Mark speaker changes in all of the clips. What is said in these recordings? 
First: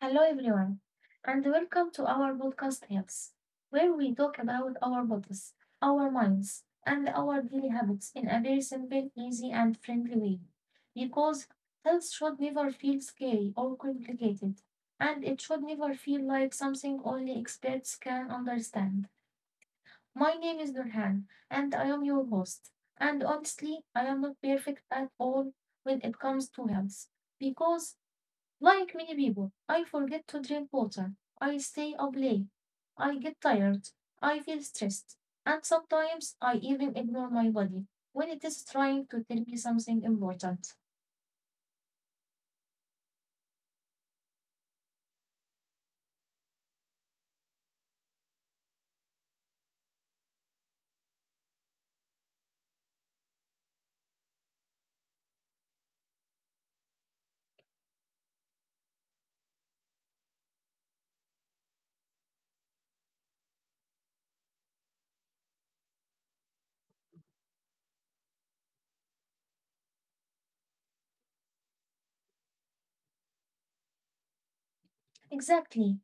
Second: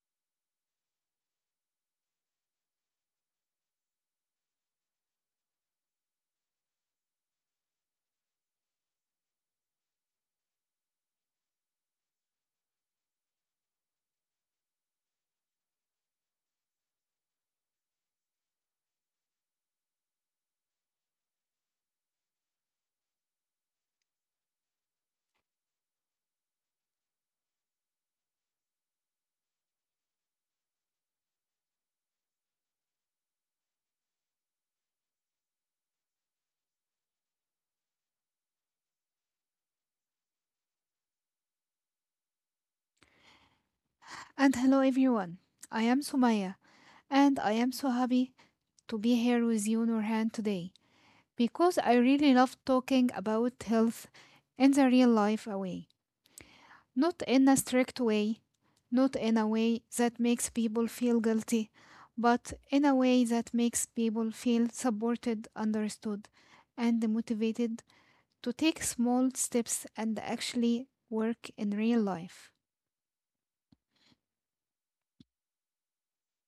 Speaker 1: Hello, everyone, and welcome to our podcast Health, where we talk about our bodies, our minds, and our daily habits in a very simple, easy, and friendly way. Because health should never feel scary or complicated, and it should never feel like something only experts can understand. My name is Nurhan, and I am your host. And honestly, I am not perfect at all when it comes to health, because like many people, I forget to drink water. I stay up late. I get tired. I feel stressed. And sometimes I even ignore my body when it is trying to tell me something important.
Speaker 2: And hello everyone. I am Sumaya and I am so happy to be here with you Nurhan today because I really love talking about health in the real life way. Not in a strict way, not in a way that makes people feel guilty, but in a way that makes people feel supported, understood, and motivated to take small steps and actually work in real life.
Speaker 1: Exactly.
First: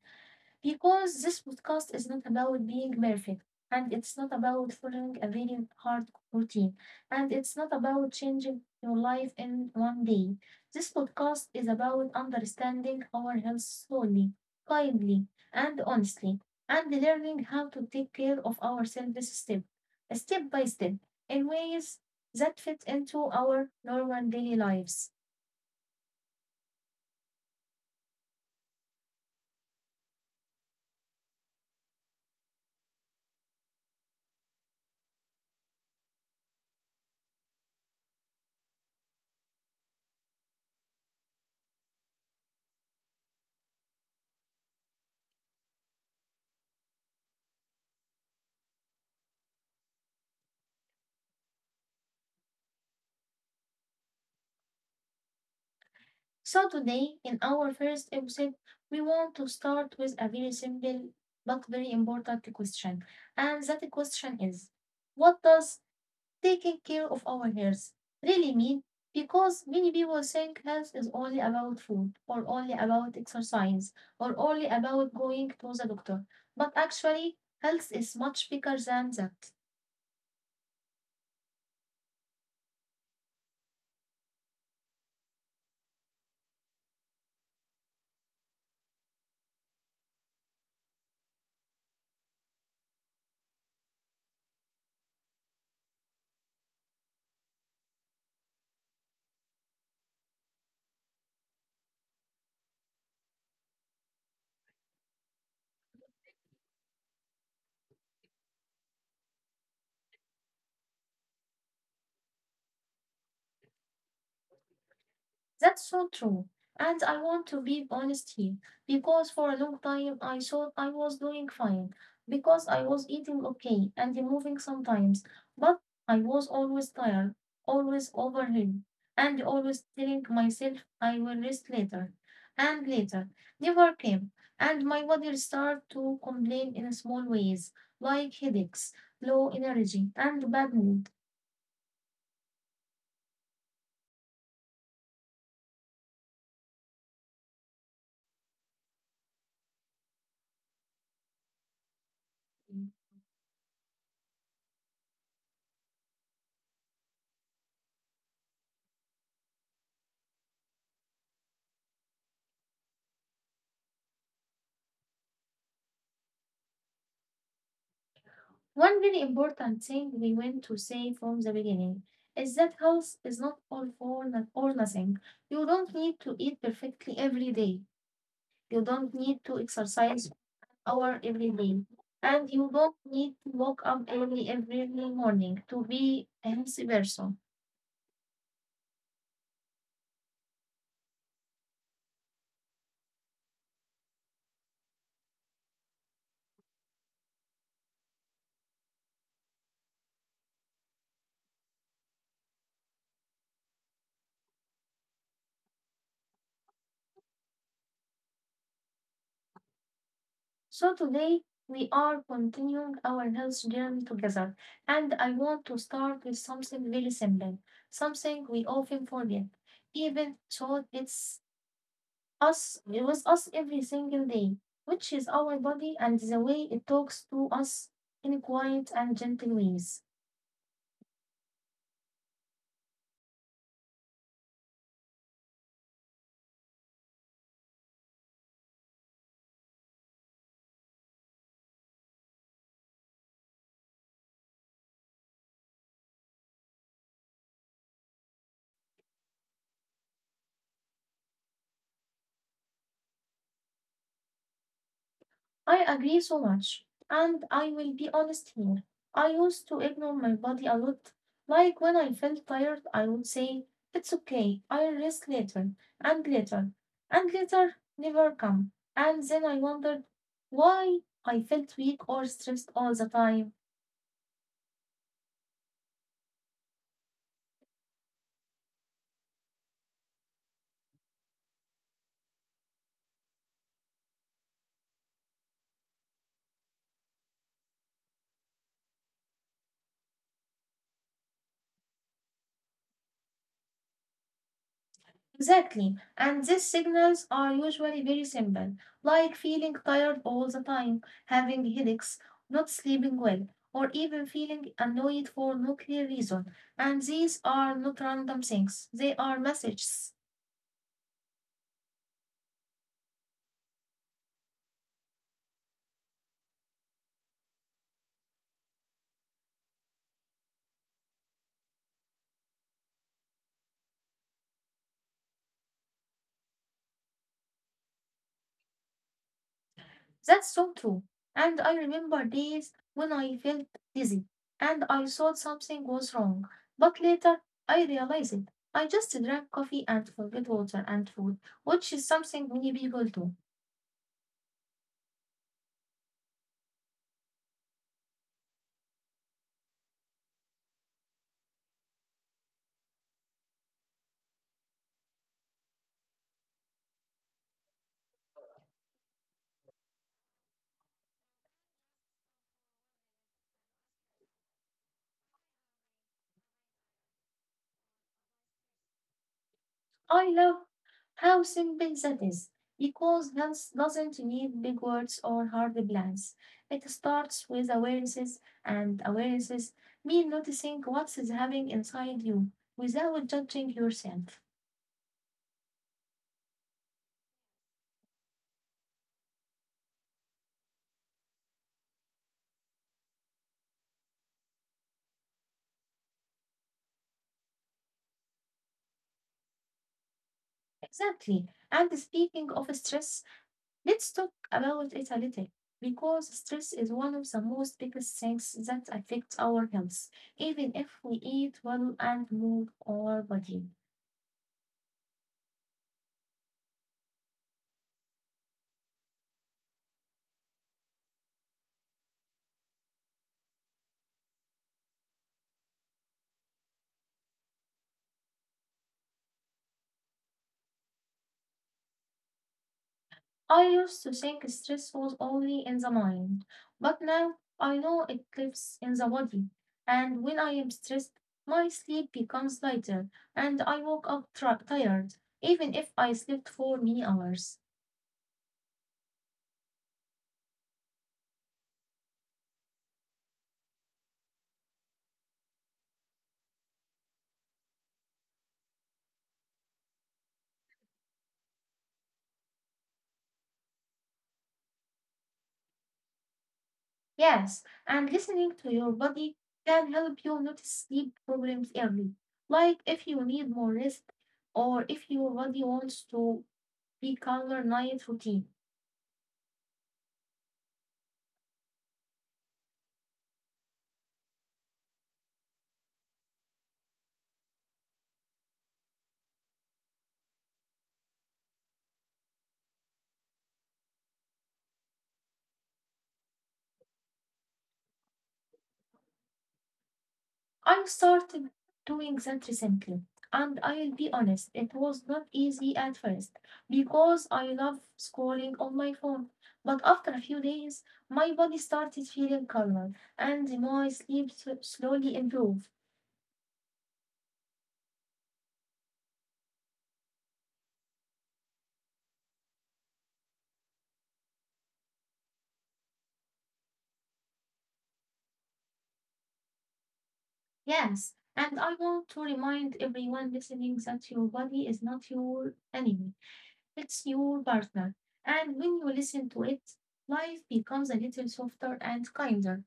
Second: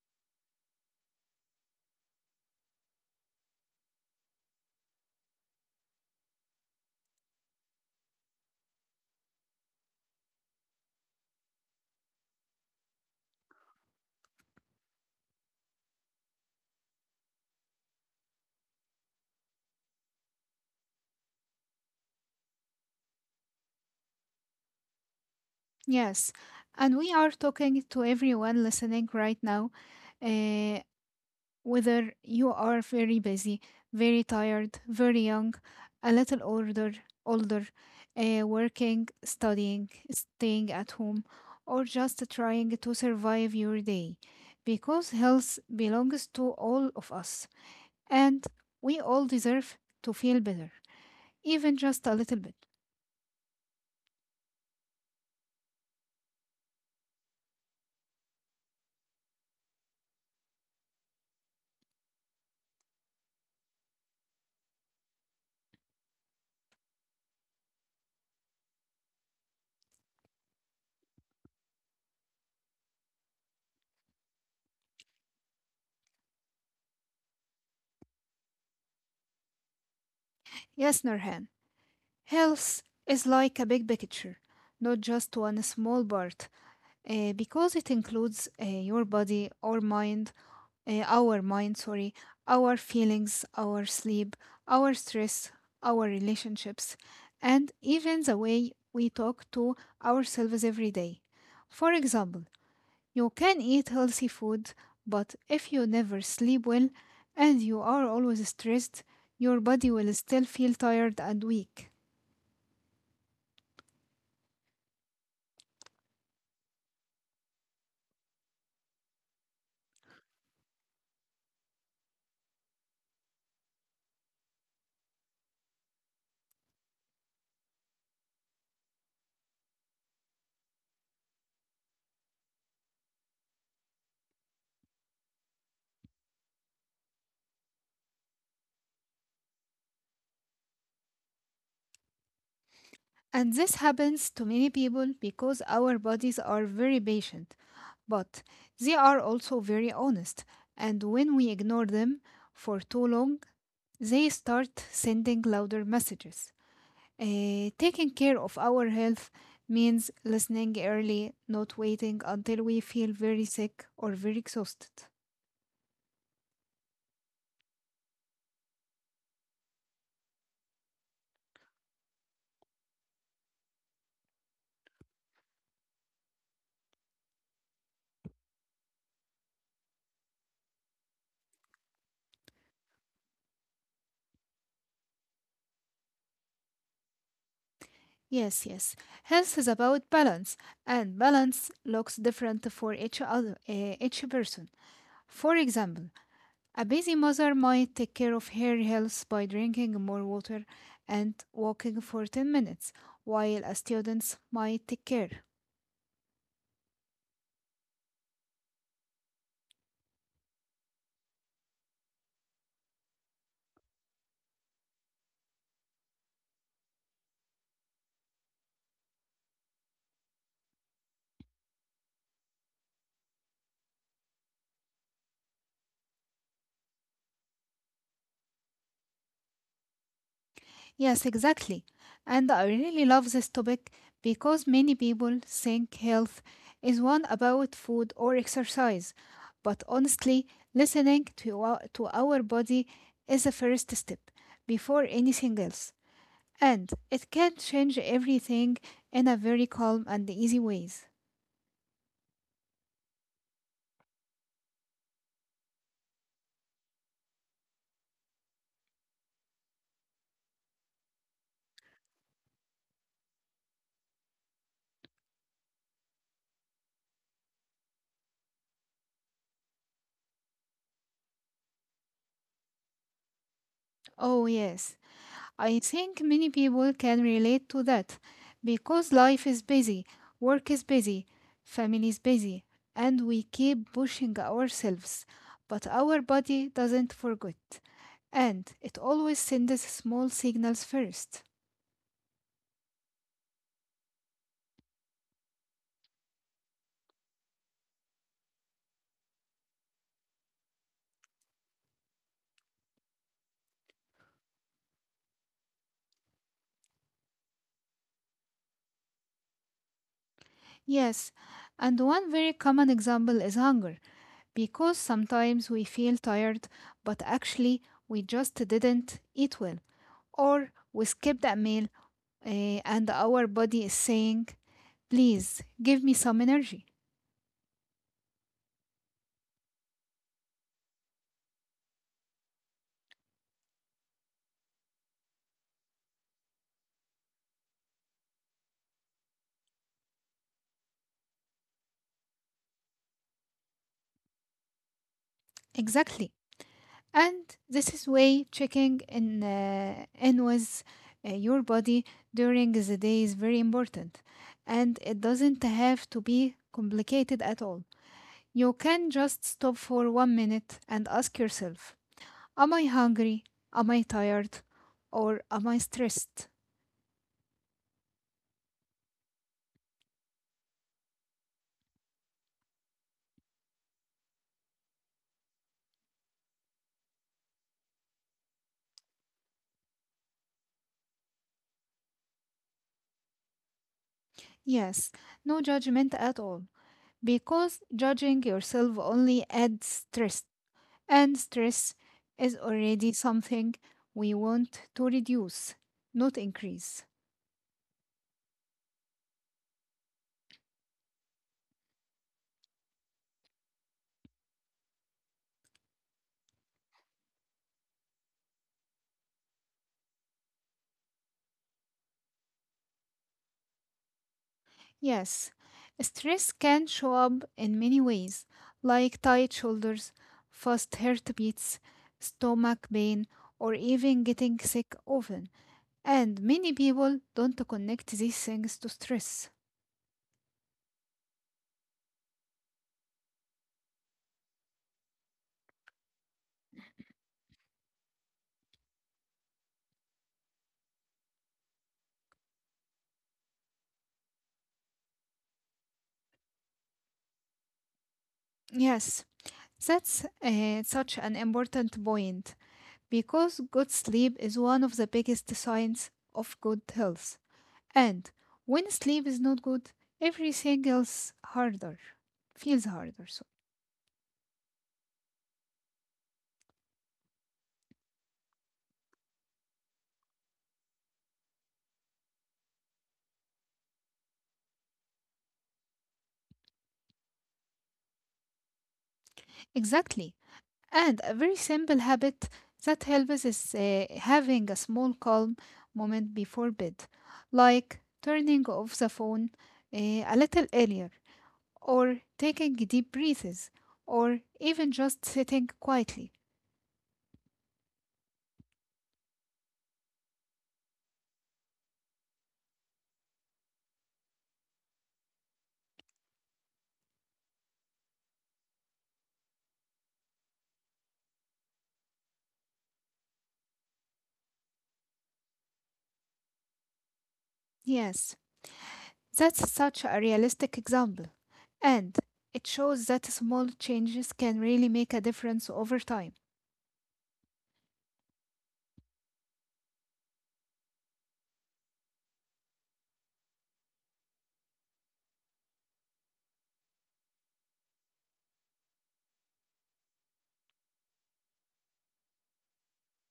Speaker 1: Because this podcast is not about being perfect, and it's not about following a very hard routine, and it's not about changing your life in one day. This podcast is about understanding our health slowly, kindly, and honestly, and learning how to take care of ourselves step by step, in ways that fit into our normal daily lives.
Speaker 2: Yes, and we are talking to everyone listening right now, uh, whether you are very busy, very tired, very young, a little older, older, working, studying, staying at home, or just trying to survive your day, because health belongs to all of us, and we all deserve to feel better, even just a little bit.
Speaker 1: So, today, in our first episode, we want to start with a very simple but very important question. And that question is: what does taking care of our health really mean? Because many people think health is only about food, or only about exercise, or only about going to the doctor. But actually, health is much bigger than that.
Speaker 2: Yes, Nurhan. Health is like a big picture, not just one small part, because it includes your body, our mind, uh, our mind, sorry, our feelings, our sleep, our stress, our relationships, and even the way we talk to ourselves every day. For example, you can eat healthy food, but if you never sleep well and you are always stressed, your body will still feel tired and weak.
Speaker 1: That's so true. And I want to be honest here because for a long time I thought I was doing fine because I was eating okay and moving sometimes, but I was always tired, always overwhelmed, and always telling myself I will rest later and later. Never came, and my body started to complain in small ways like headaches, low energy, and bad mood.
Speaker 2: And this happens to many people because our bodies are very patient, but they are also very honest. And when we ignore them for too long, they start sending louder messages. Taking care of our health means listening early, not waiting until we feel very sick or very exhausted.
Speaker 1: One very important thing we want to say from the beginning is that health is not all for or nothing. You don't need to eat perfectly every day. You don't need to exercise hour every day. And you don't need to wake up early every morning to be a healthy person.
Speaker 2: Yes, yes. Health is about balance, and balance looks different for each person. For example, a busy mother might take care of her health by drinking more water and walking for 10 minutes, while a student might take care.
Speaker 1: So today we are continuing our health journey together. And I want to start with something very simple, something we often forget, even though it's us with us every single day, which is our body and the way it talks to us in quiet and gentle ways.
Speaker 2: Yes, exactly. And I really love this topic because many people think health is one about food or exercise. But honestly, listening to to our body is the first step before anything else. And it can change everything in a very calm and easy ways.
Speaker 1: I agree so much, and I will be honest here. I used to ignore my body a lot. Like when I felt tired, I would say, it's okay, I'll rest later, and later, and later never come. And then I wondered why I felt weak or stressed all the time.
Speaker 2: Oh, yes. I think many people can relate to that because life is busy, work is busy, family is busy, and we keep pushing ourselves. But our body doesn't forget, and it always sends small signals first.
Speaker 1: Exactly. And these signals are usually very simple, like feeling tired all the time, having headaches, not sleeping well, or even feeling annoyed for no clear reason. And these are not random things, they are messages.
Speaker 2: Yes, and one very common example is hunger because sometimes we feel tired, but actually we just didn't eat well, or we skipped a meal, and our body is saying, please give me some energy.
Speaker 1: That's so true. And I remember days when I felt dizzy and I thought something was wrong. But later I realized it. I just drank coffee and forgot water and food, which is something many people do.
Speaker 2: Exactly, and this is way checking in with your body during the day is very important, and it doesn't have to be complicated at all. You can just stop for 1 minute and ask yourself, am I hungry, am I tired, or am I stressed?
Speaker 1: I love how simple that is, because health doesn't need big words or hard plans. It starts with awarenesses, and awarenesses mean noticing what's happening inside you without judging yourself.
Speaker 2: Yes, no judgment at all, because judging yourself only adds stress. And stress is already something we want to reduce, not increase.
Speaker 1: Exactly. And speaking of stress, let's talk about it a little, because stress is one of the most biggest things that affects our health, even if we eat well and move our body.
Speaker 2: Yes, stress can show up in many ways, like tight shoulders, fast heartbeats, stomach pain, or even getting sick often. And many people don't connect these things to stress.
Speaker 1: I used to think stress was only in the mind, but now I know it lives in the body. And when I am stressed, my sleep becomes lighter and I woke up tired, even if I slept for many hours.
Speaker 2: Yes, that's such an important point, because good sleep is one of the biggest signs of good health. And when sleep is not good, everything else harder feels harder. So
Speaker 1: Yes, and listening to your body can help you notice sleep problems early, like if you need more rest or if your body wants to be calmer night routine.
Speaker 2: exactly, and a very simple habit that helps is having a small calm moment before bed, like turning off the phone a little earlier, or taking deep breaths, or even just sitting quietly.
Speaker 1: I started doing that recently, and I'll be honest, it was not easy at first because I love scrolling on my phone. But after a few days, my body started feeling calmer and my slowly improved.
Speaker 2: Yes, that's such a realistic example. And it shows that small changes can really make a difference over time.
Speaker 1: Yes, and I want to remind everyone listening that your body is not your enemy, it's your partner. And when you listen to it, life becomes a little softer and kinder.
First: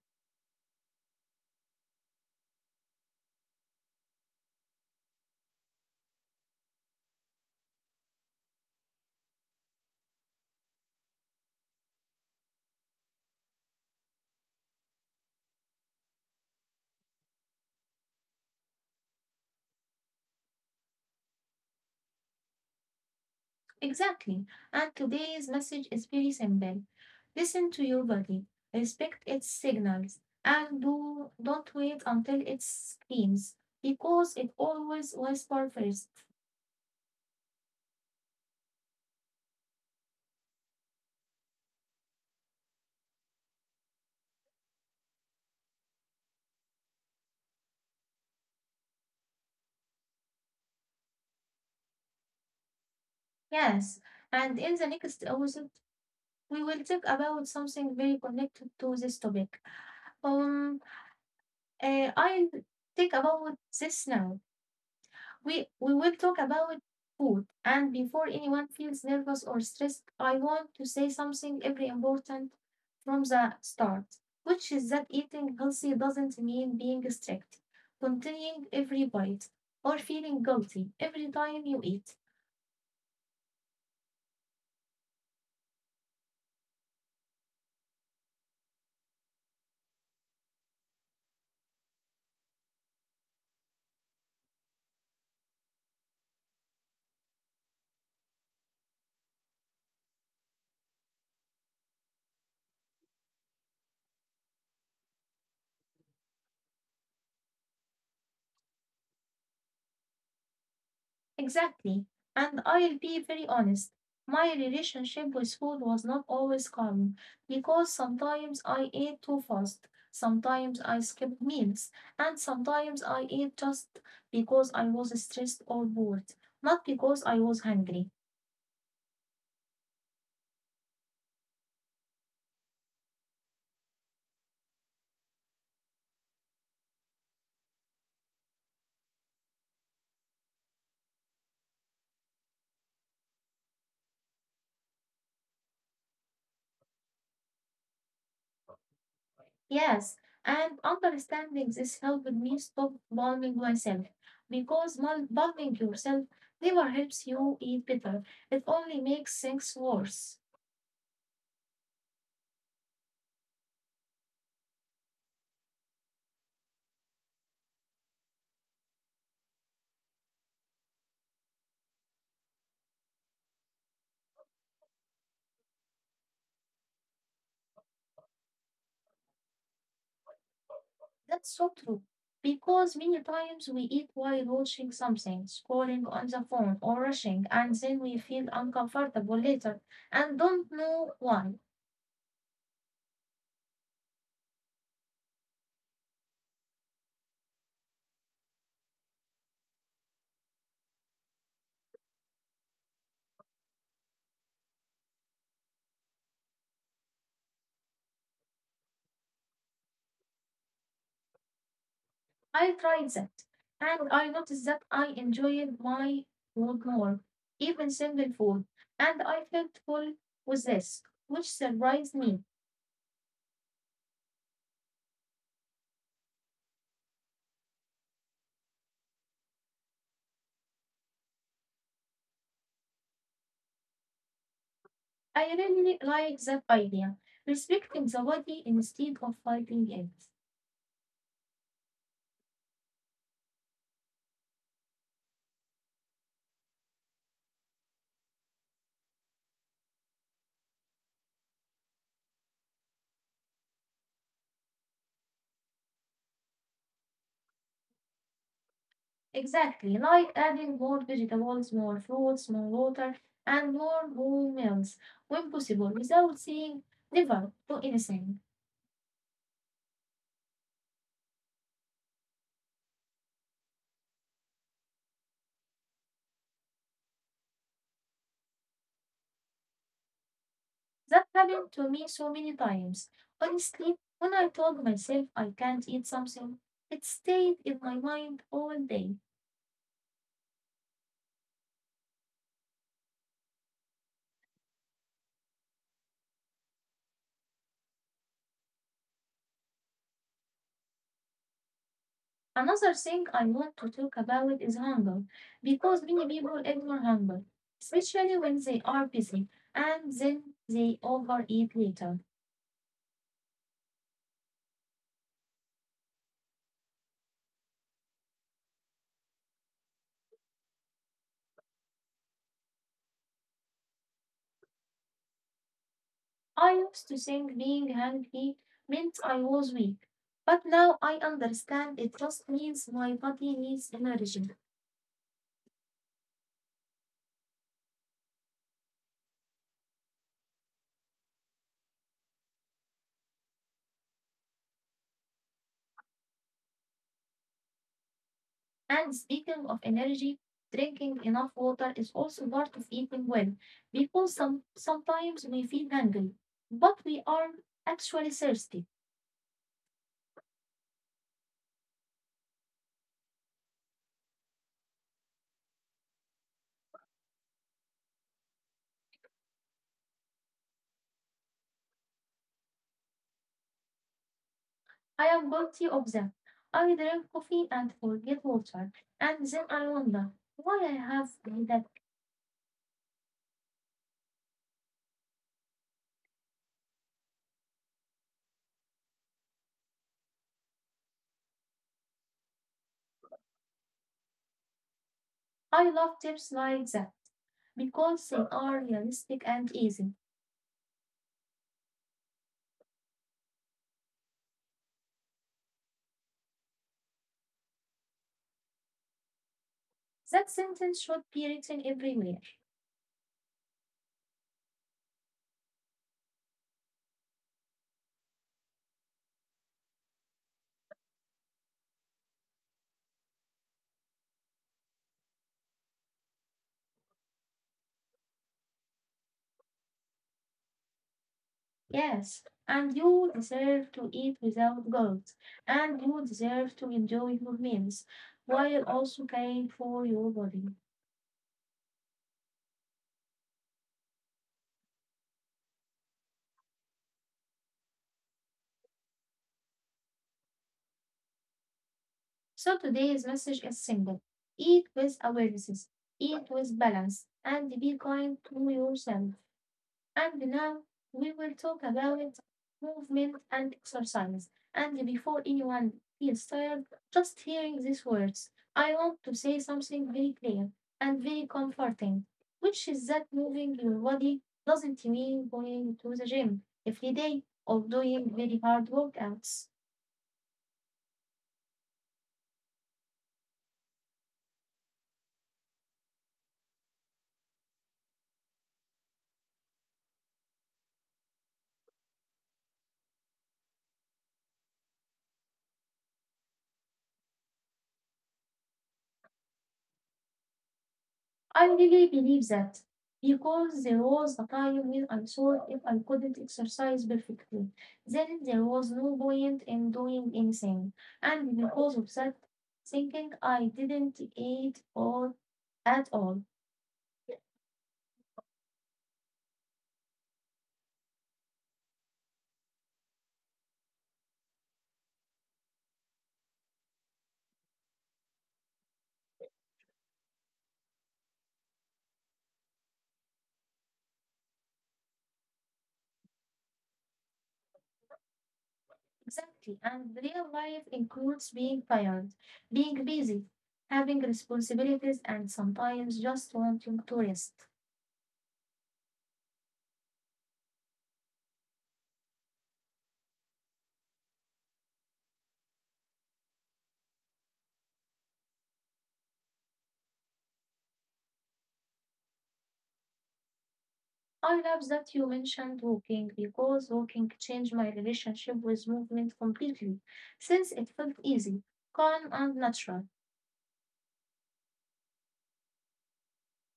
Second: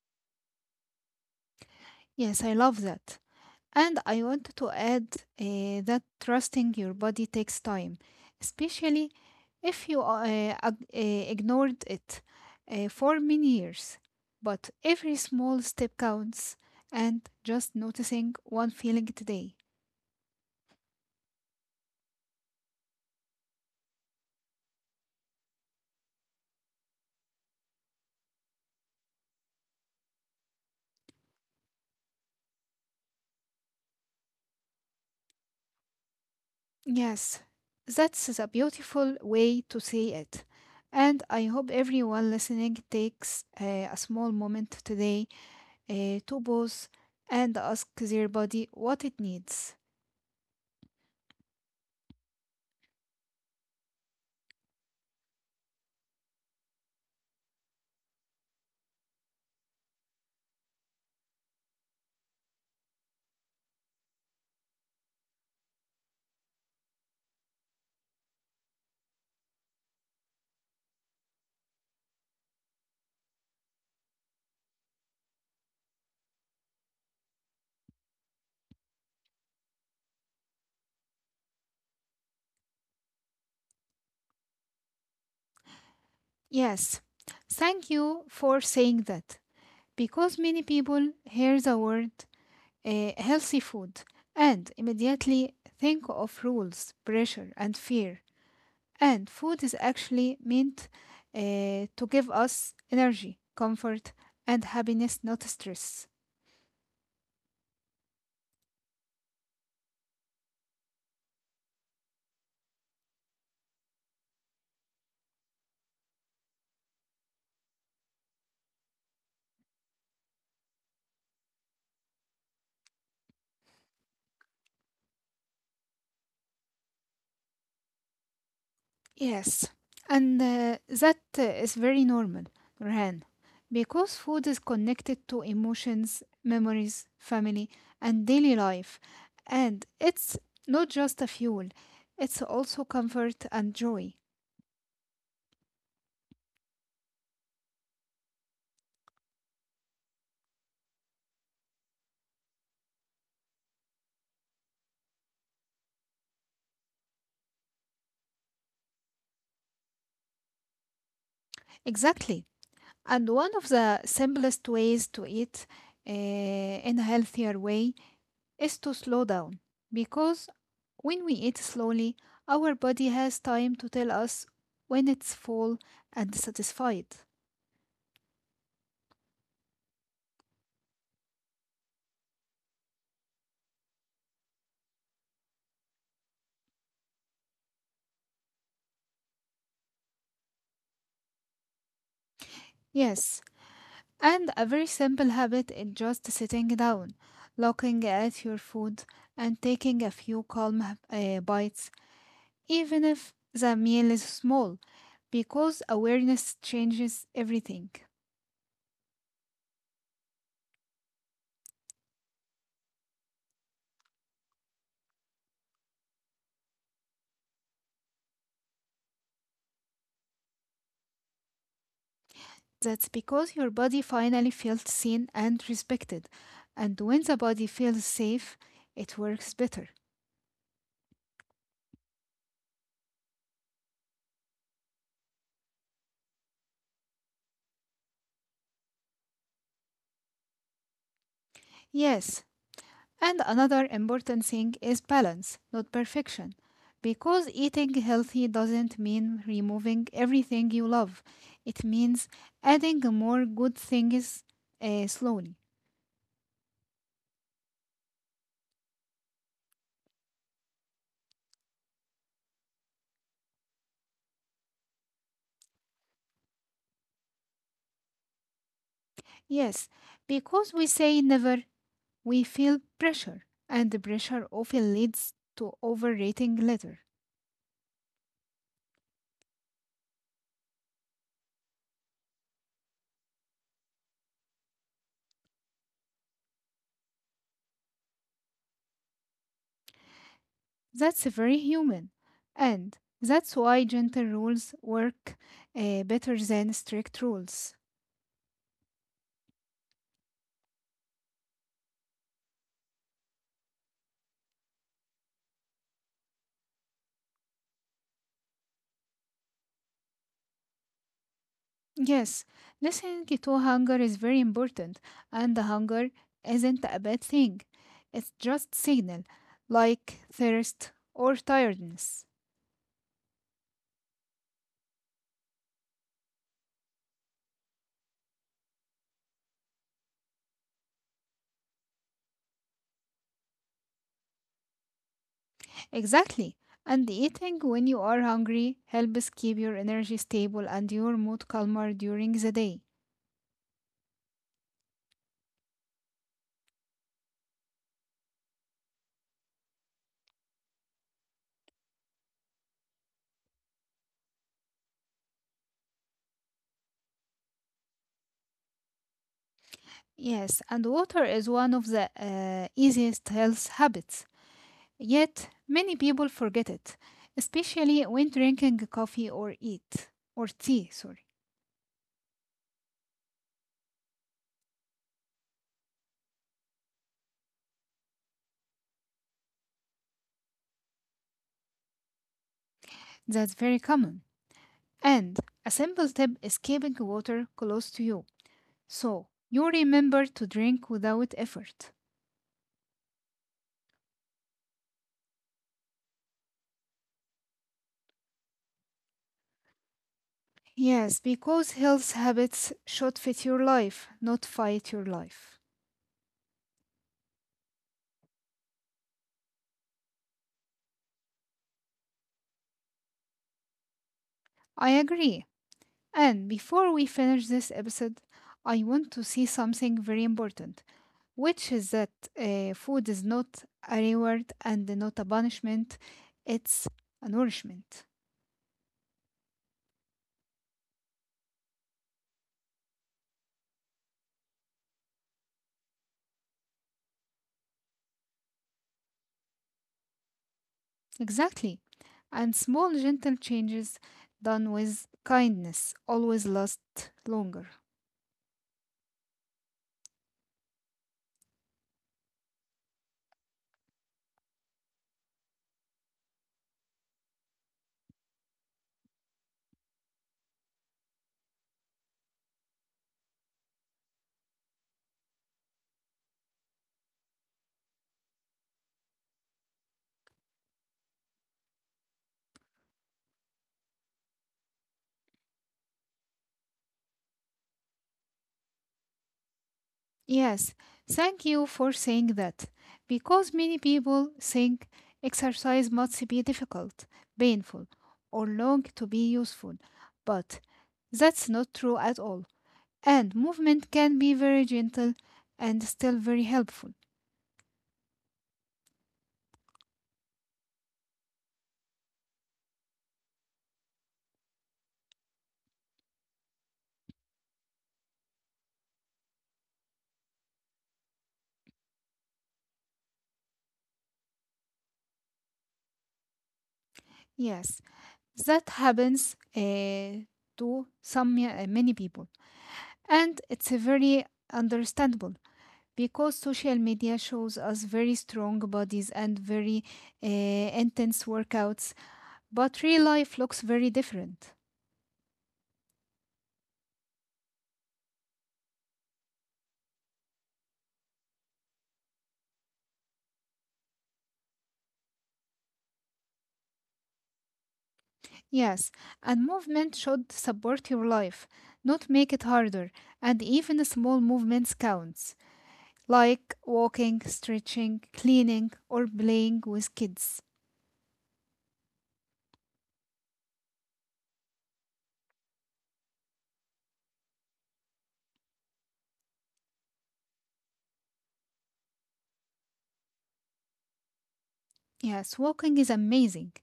Speaker 2: Yes, I love that. And I want to add that trusting your body takes time, especially if you ignored it for many years. But every small step counts, and just noticing one feeling today.
Speaker 1: Exactly. And today's message is very simple. Listen to your body, respect its signals, and do don't wait until it screams because it always whispers first.
Speaker 2: Yes, that's a beautiful way to say it. And I hope everyone listening takes a small moment today to pause and ask their body what it needs.
Speaker 1: Yes. And in the next episode, we will talk about something very connected to this topic. Um, I'll think about this now. We will talk about food. And before anyone feels nervous or stressed, I want to say something very important from the start, which is that eating healthy doesn't mean being strict, continuing every bite, or feeling guilty every time you eat.
Speaker 2: Yes, thank you for saying that, because many people hear the word healthy food and immediately think of rules, pressure, and fear. And food is actually meant to give us energy, comfort, and happiness, not stress.
Speaker 1: Exactly. And I'll be very honest. My relationship with food was not always calm because sometimes I ate too fast, sometimes I skipped meals, and sometimes I ate just because I was stressed or bored, not because I was hungry.
Speaker 2: Yes, and that is very normal, Rehan, because food is connected to emotions, memories, family, and daily life. And it's not just a fuel, it's also comfort and joy.
Speaker 1: Yes, and understanding this helped me stop blaming myself because blaming yourself never helps you eat better, it only makes things worse.
Speaker 2: Exactly. And one of the simplest ways to eat in a healthier way is to slow down, because when we eat slowly, our body has time to tell us when it's full and satisfied.
Speaker 1: That's so true. Because many times we eat while watching something, scrolling on the phone, or rushing, and then we feel uncomfortable later and don't know why.
Speaker 2: Yes, and a very simple habit is just sitting down, looking at your food, and taking a few calm bites, even if the meal is small, because awareness changes everything.
Speaker 1: I tried that, and I noticed that I enjoyed my food more, even simple food, and I felt full with this, which surprised me.
Speaker 2: That's because your body finally feels seen and respected, and when the body feels safe, it works better.
Speaker 1: I really like that idea, respecting the body instead of fighting it.
Speaker 2: Yes, and another important thing is balance, not perfection. Because eating healthy doesn't mean removing everything you love, it means adding more good things slowly.
Speaker 1: Exactly, like adding more vegetables, more fruits, more water, and more whole meals when possible without saying never do anything.
Speaker 2: Yes, because we say never, we feel pressure, and the pressure often leads to overrating later.
Speaker 1: That happened to me so many times. Honestly, when I told myself I can't eat something, it stayed in my mind all day.
Speaker 2: That's very human, and that's why gentle rules work better than strict rules.
Speaker 1: Another thing I want to talk about is hunger, because many people ignore hunger, especially when they are busy and then they overeat later.
Speaker 2: Yes, listening to hunger is very important, and the hunger isn't a bad thing. It's just signal, like thirst or tiredness.
Speaker 1: I used to think being hungry meant I was weak, but now I understand it just means my body needs energy.
Speaker 2: Exactly. And eating when you are hungry helps keep your energy stable and your mood calmer during the day.
Speaker 1: And speaking of energy, drinking enough water is also part of eating well, because sometimes we feel hungry, but we are actually thirsty.
Speaker 2: Yes, and water is one of the easiest health habits. Yet, many people forget it, especially when drinking coffee or eat or tea, sorry.
Speaker 1: I am guilty of that. I drink coffee and forget water, and then I wonder why I have done that.
Speaker 2: That's very common. And a simple tip is keeping water close to you so you remember to drink without effort.
Speaker 1: I love tips like that because they are realistic and easy.
Speaker 2: Yes, because health habits should fit your life, not fight your life.
Speaker 1: That sentence should be written everywhere.
Speaker 2: I agree. And before we finish this episode, I want to see something very important, which is that food is not a reward and not a punishment, it's a nourishment.
Speaker 1: Yes, and you deserve to eat without guilt, and you deserve to enjoy your meals while also caring for your body.
Speaker 2: Exactly. And small, gentle changes done with kindness always last longer.
Speaker 1: So today's message is simple: eat with awareness, eat with balance, and be kind to yourself. And now we will talk about movement and exercise. And before anyone feels tired, just hearing these words, I want to say something very clear and very comforting, which is that moving your body doesn't mean going to the gym every day or doing very hard workouts.
Speaker 2: Yes, thank you for saying that. Because many people think exercise must be difficult, painful, or long to be useful. But that's not true at all. And movement can be very gentle and still very helpful.
Speaker 1: I really believe that because there was a time when I thought if I couldn't exercise perfectly, then there was no point in doing anything. And because of that thinking, I didn't eat or at all.
Speaker 2: Yes, that happens to some many people. And it's a very understandable, because social media shows us very strong bodies and very intense workouts, but real life looks very different.
Speaker 1: Exactly. And real life includes being tired, being busy, having responsibilities, and sometimes just wanting to rest.
Speaker 2: Yes, and movement should support your life, not make it harder, and even small movements counts, like walking, stretching, cleaning, or playing with kids.
Speaker 1: I love that you mentioned walking because walking changed my relationship with movement completely since it felt easy, calm, and natural.
Speaker 2: Yes, walking is amazing,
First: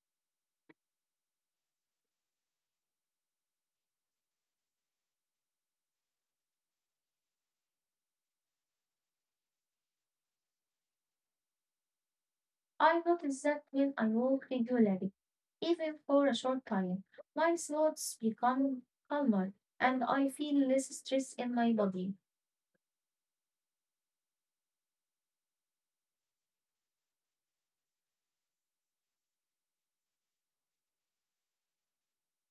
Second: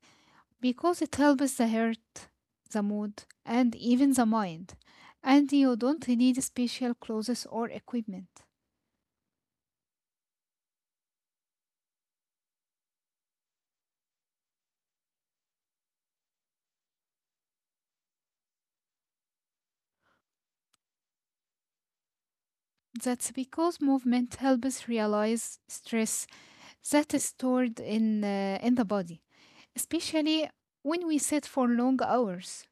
Speaker 2: because it helps the heart, the mood, and even the mind. And you don't need special clothes or equipment.
Speaker 1: I noticed that when I walk regularly, even for a short time, my thoughts become calmer and I feel less stress in my body.
Speaker 2: That's because movement helps realize stress that is stored in the body, especially when we sit for long hours.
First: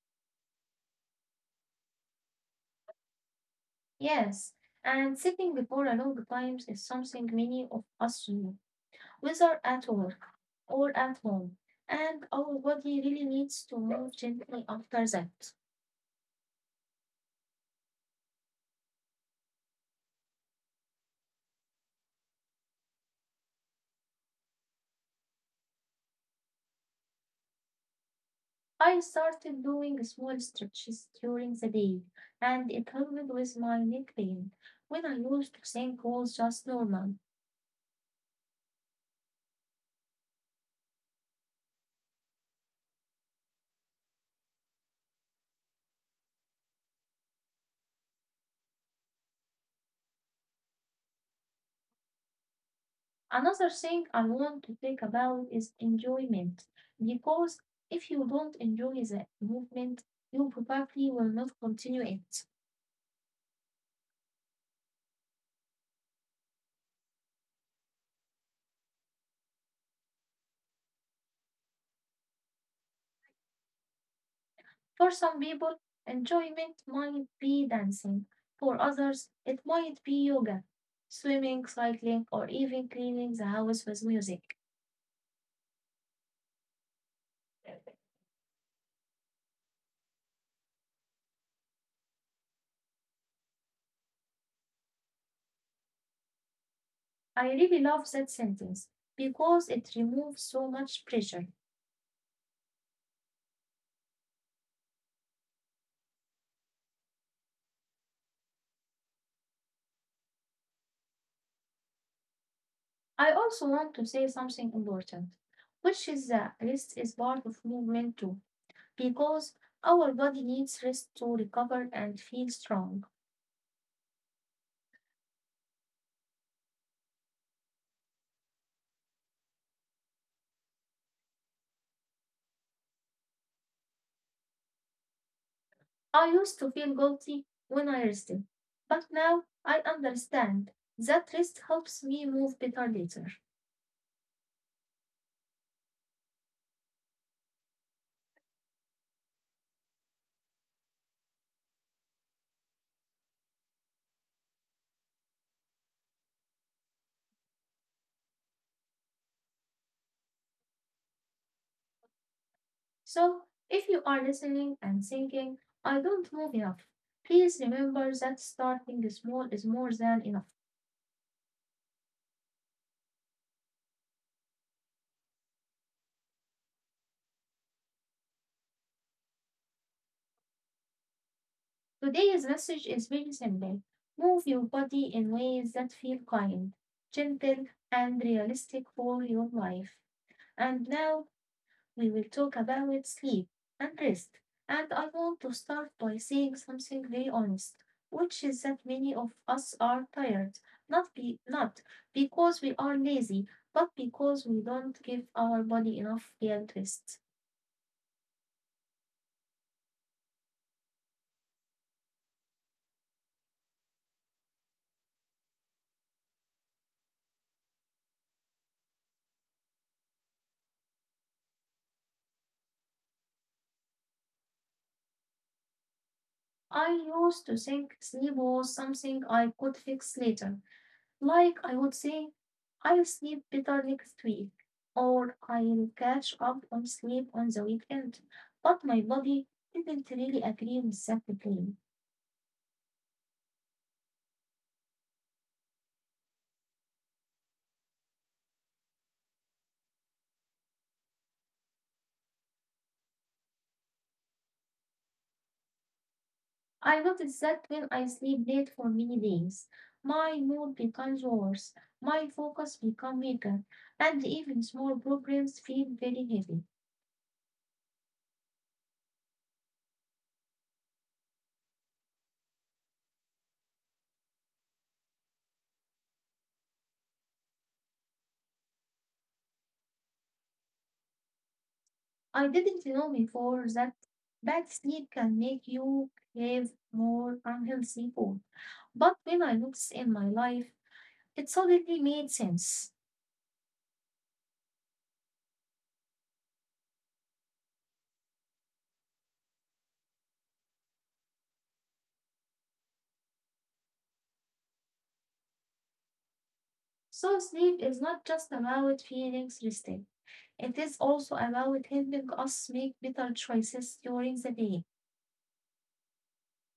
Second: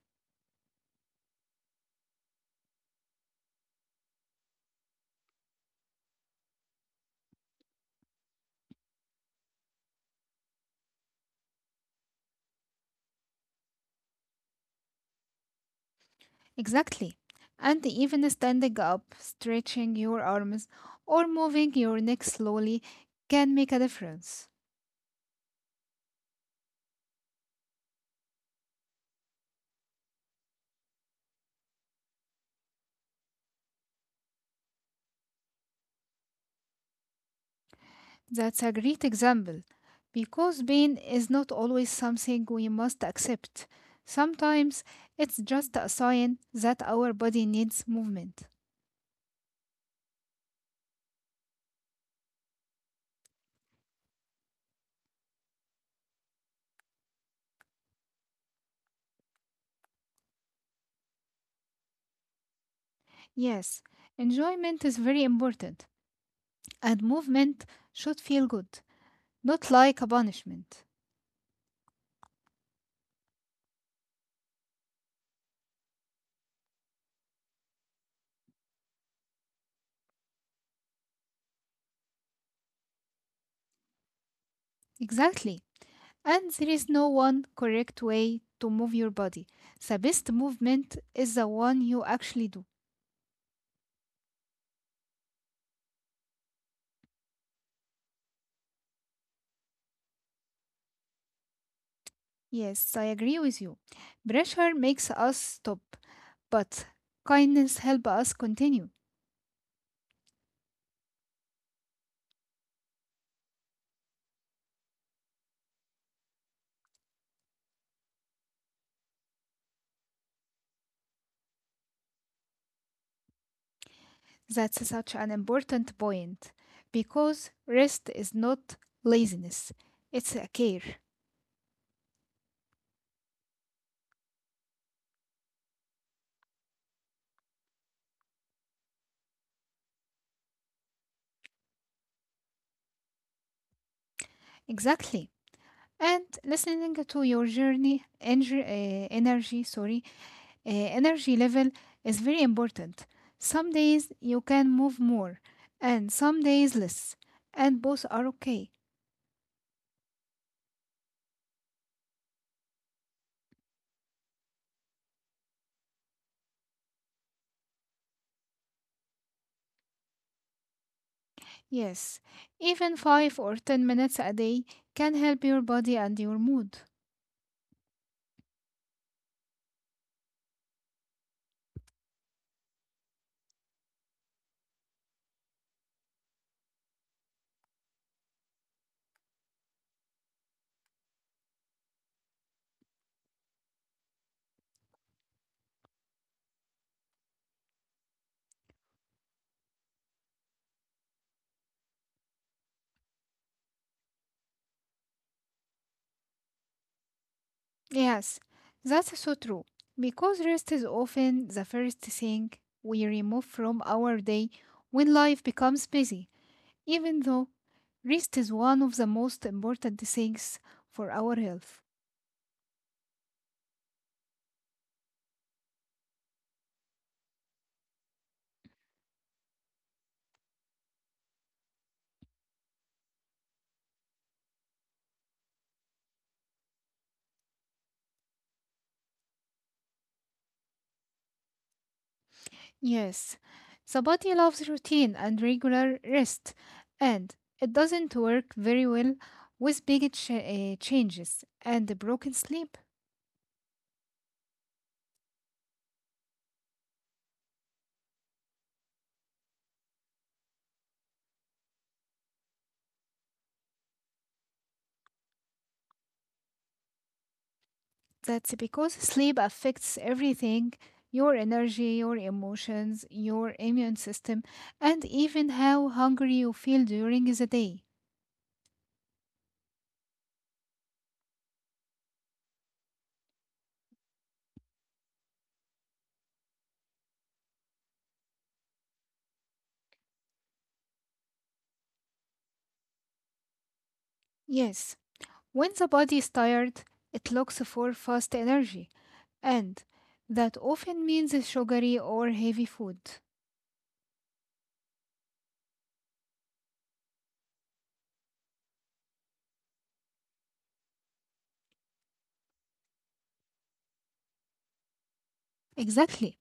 Speaker 1: Yes, and sitting for a long time is something many of us do, whether at work or at home, and our body really needs to move gently after that.
Speaker 2: Exactly. And even standing up, stretching your arms, or moving your neck slowly can make a difference.
Speaker 1: I started doing small stretches during the day, and it helped with my neck pain when I used to think was just normal.
Speaker 2: That's a great example, because pain is not always something we must accept. Sometimes it's just a sign that our body needs movement.
Speaker 1: Another thing I want to think about is enjoyment, because if you don't enjoy the movement, you probably will not continue it.
Speaker 2: Yes, enjoyment is very important, and movement should feel good, not like a punishment.
Speaker 1: For some people, enjoyment might be dancing. For others, it might be yoga, swimming, cycling, or even cleaning the house with music.
Speaker 2: Exactly. And there is no one correct way to move your body. The best movement is the one you actually do.
Speaker 1: I really love that sentence because it removes so much pressure.
Speaker 2: Yes, I agree with you. Pressure makes us stop, but kindness helps us continue.
Speaker 1: I also want to say something important, which is that rest is part of movement too, because our body needs rest to recover and feel strong.
Speaker 2: That's such an important point, because rest is not laziness, it's a care.
Speaker 1: I used to feel guilty when I rested, but now I understand that rest helps me move better later.
Speaker 2: Exactly. And listening to your journey, energy, energy sorry, energy level is very important. Some days you can move more, and some days less, and both are okay.
Speaker 1: So, if you are listening and thinking, I don't move enough, please remember that starting small is more than enough.
Speaker 2: Yes, even 5 or 10 minutes a day can help your body and your mood.
Speaker 1: Today's message is very simple. Move your body in ways that feel kind, gentle, and realistic for your life. And now we will talk about sleep and rest. And I want to start by saying something very honest, which is that many of us are tired, not because we are lazy, but because we don't give our body enough real rest.
Speaker 2: Yes, that's so true. Because rest is often the first thing we remove from our day when life becomes busy, even though rest is one of the most important things for our health.
Speaker 1: I used to think sleep was something I could fix later, like I would say, I'll sleep better next week, or I'll catch up on sleep on the weekend. But my body didn't really agree with that plan.
Speaker 2: Yes, the body loves routine and regular rest, and it doesn't work very well with big changes and broken sleep.
Speaker 1: I noticed that when I sleep late for many days, my mood becomes worse, my focus becomes weaker, and even small problems feel very heavy.
Speaker 2: That's because sleep affects everything, your energy, your emotions, your immune system, and even how hungry you feel during the day.
Speaker 1: I didn't know before that bad sleep can make you crave more unhealthy food. But when I look in my life, it suddenly made sense.
Speaker 2: Yes, when the body is tired, it looks for fast energy. And that often means sugary or heavy food.
Speaker 1: So, sleep is not just about feelings resting; it is also about helping us make better choices during the day.
Speaker 2: Exactly.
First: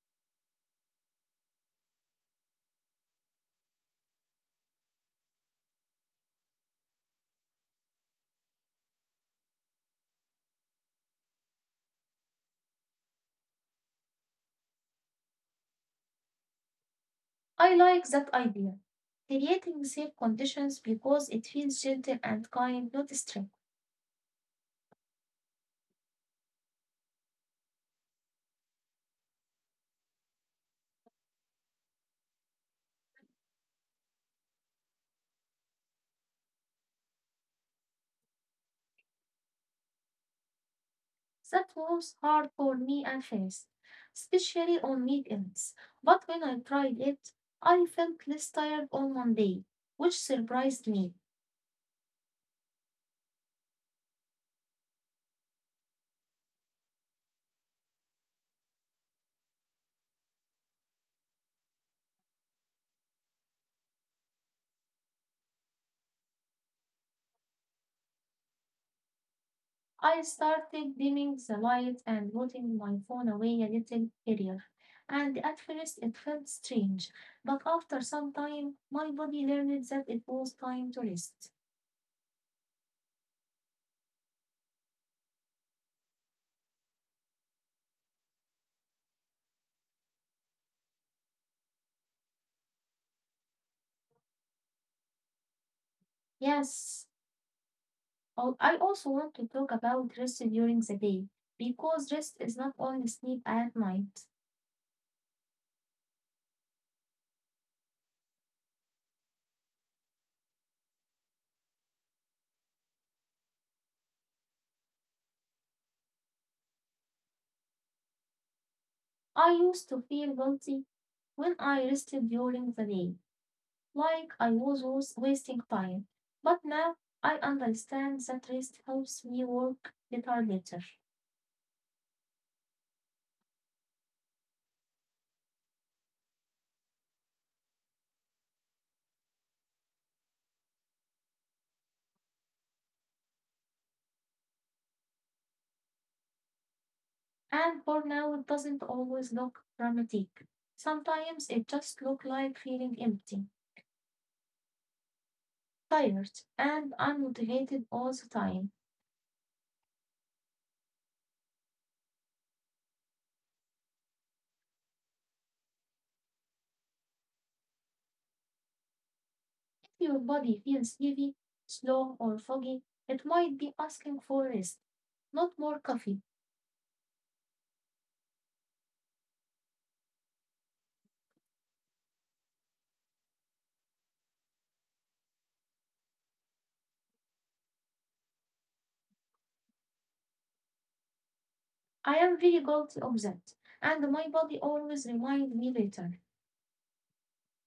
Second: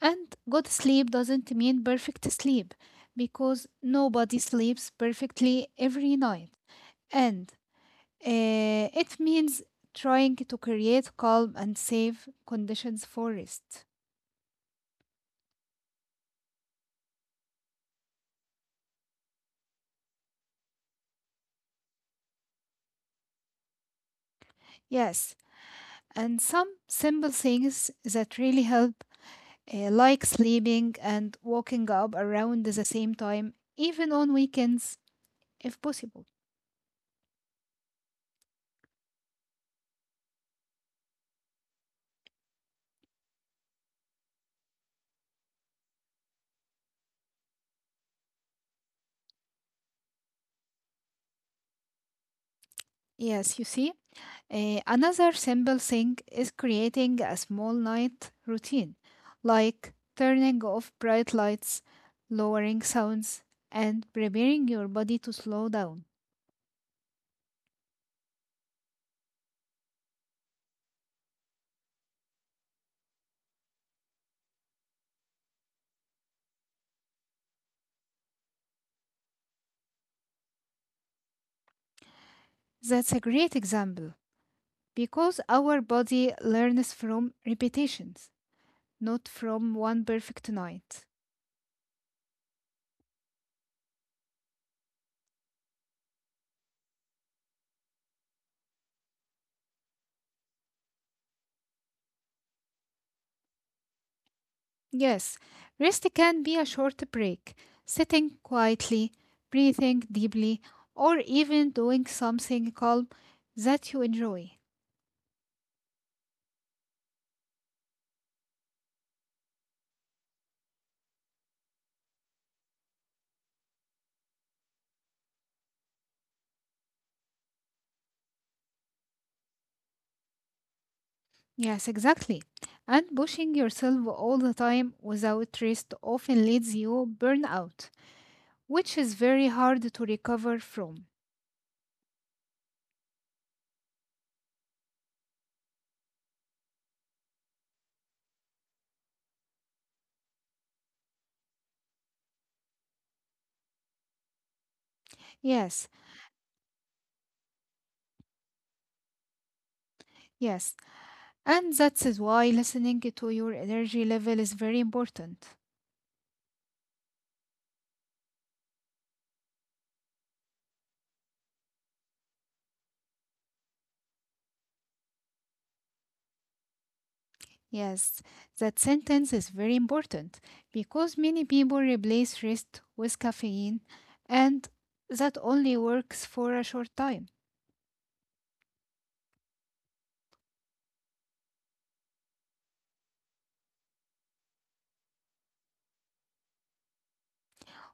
Speaker 2: And good sleep doesn't mean perfect sleep, because nobody sleeps perfectly every night. And it means trying to create calm and safe conditions for rest.
Speaker 1: I like that idea. Creating safe conditions because it feels gentle and kind, not strict.
Speaker 2: Yes, and some simple things that really help, like sleeping and waking up around the same time, even on weekends if possible.
Speaker 1: That was hard for me at first, especially on weekends. But when I tried it, I felt less tired on Monday, which surprised me.
Speaker 2: Yes, you see? Another simple thing is creating a small night routine, like turning off bright lights, lowering sounds, and preparing your body to slow down.
Speaker 1: I started dimming the light and putting my phone away a little earlier, and at first it felt strange, but after some time my body learned that it was time to rest.
Speaker 2: That's a great example, because our body learns from repetitions, not from one perfect night.
Speaker 1: Yes, I also want to talk about rest during the day, because rest is not only sleep at night.
Speaker 2: Yes, rest can be a short break, sitting quietly, breathing deeply, or even doing something calm that you enjoy.
Speaker 1: I used to feel guilty when I rested during the day, like I was wasting time. But now I understand that rest helps me work better later.
Speaker 2: Yes, exactly. And pushing yourself all the time without rest often leads you burnout, which is very hard to recover from.
Speaker 1: And burnout doesn't always look dramatic. Sometimes it just looks like feeling empty,
Speaker 2: Yes,
Speaker 1: tired, and unmotivated all the time.
Speaker 2: yes. And that is why listening to your energy level is very important.
Speaker 1: If your body feels heavy, slow, or foggy, it might be asking for rest, not more coffee.
Speaker 2: Yes, that sentence is very important, because many people replace rest with caffeine and that only works for a short time.
Speaker 1: I am really guilty of that, and my body always reminds me later.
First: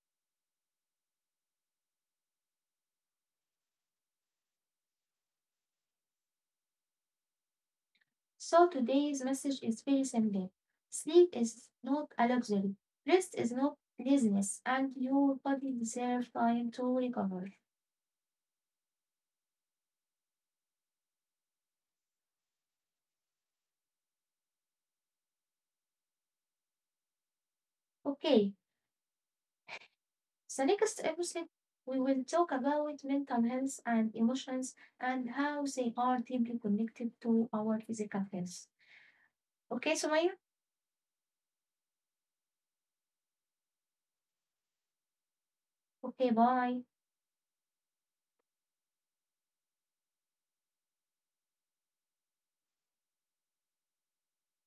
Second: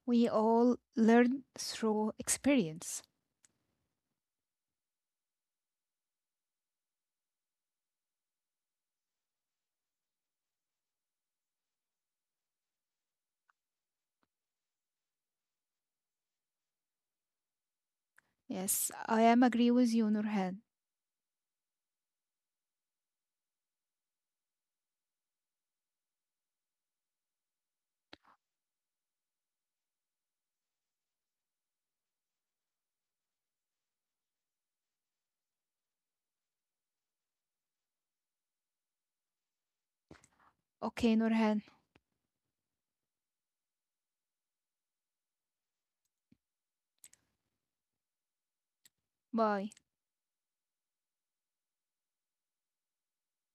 Speaker 2: We all learn through experience.
Speaker 1: So today's message is very simple. Sleep is not a luxury. Rest is not laziness, and your body deserves time to recover.
Speaker 2: Yes, I am agree with you, Nurhan.
Speaker 1: Okay, so next episode we will talk about mental health and emotions and how they are deeply connected to our physical health. Okay, Sumaya?
Speaker 2: Okay, Nurhan.
Speaker 1: Okay, bye.
Speaker 2: Bye.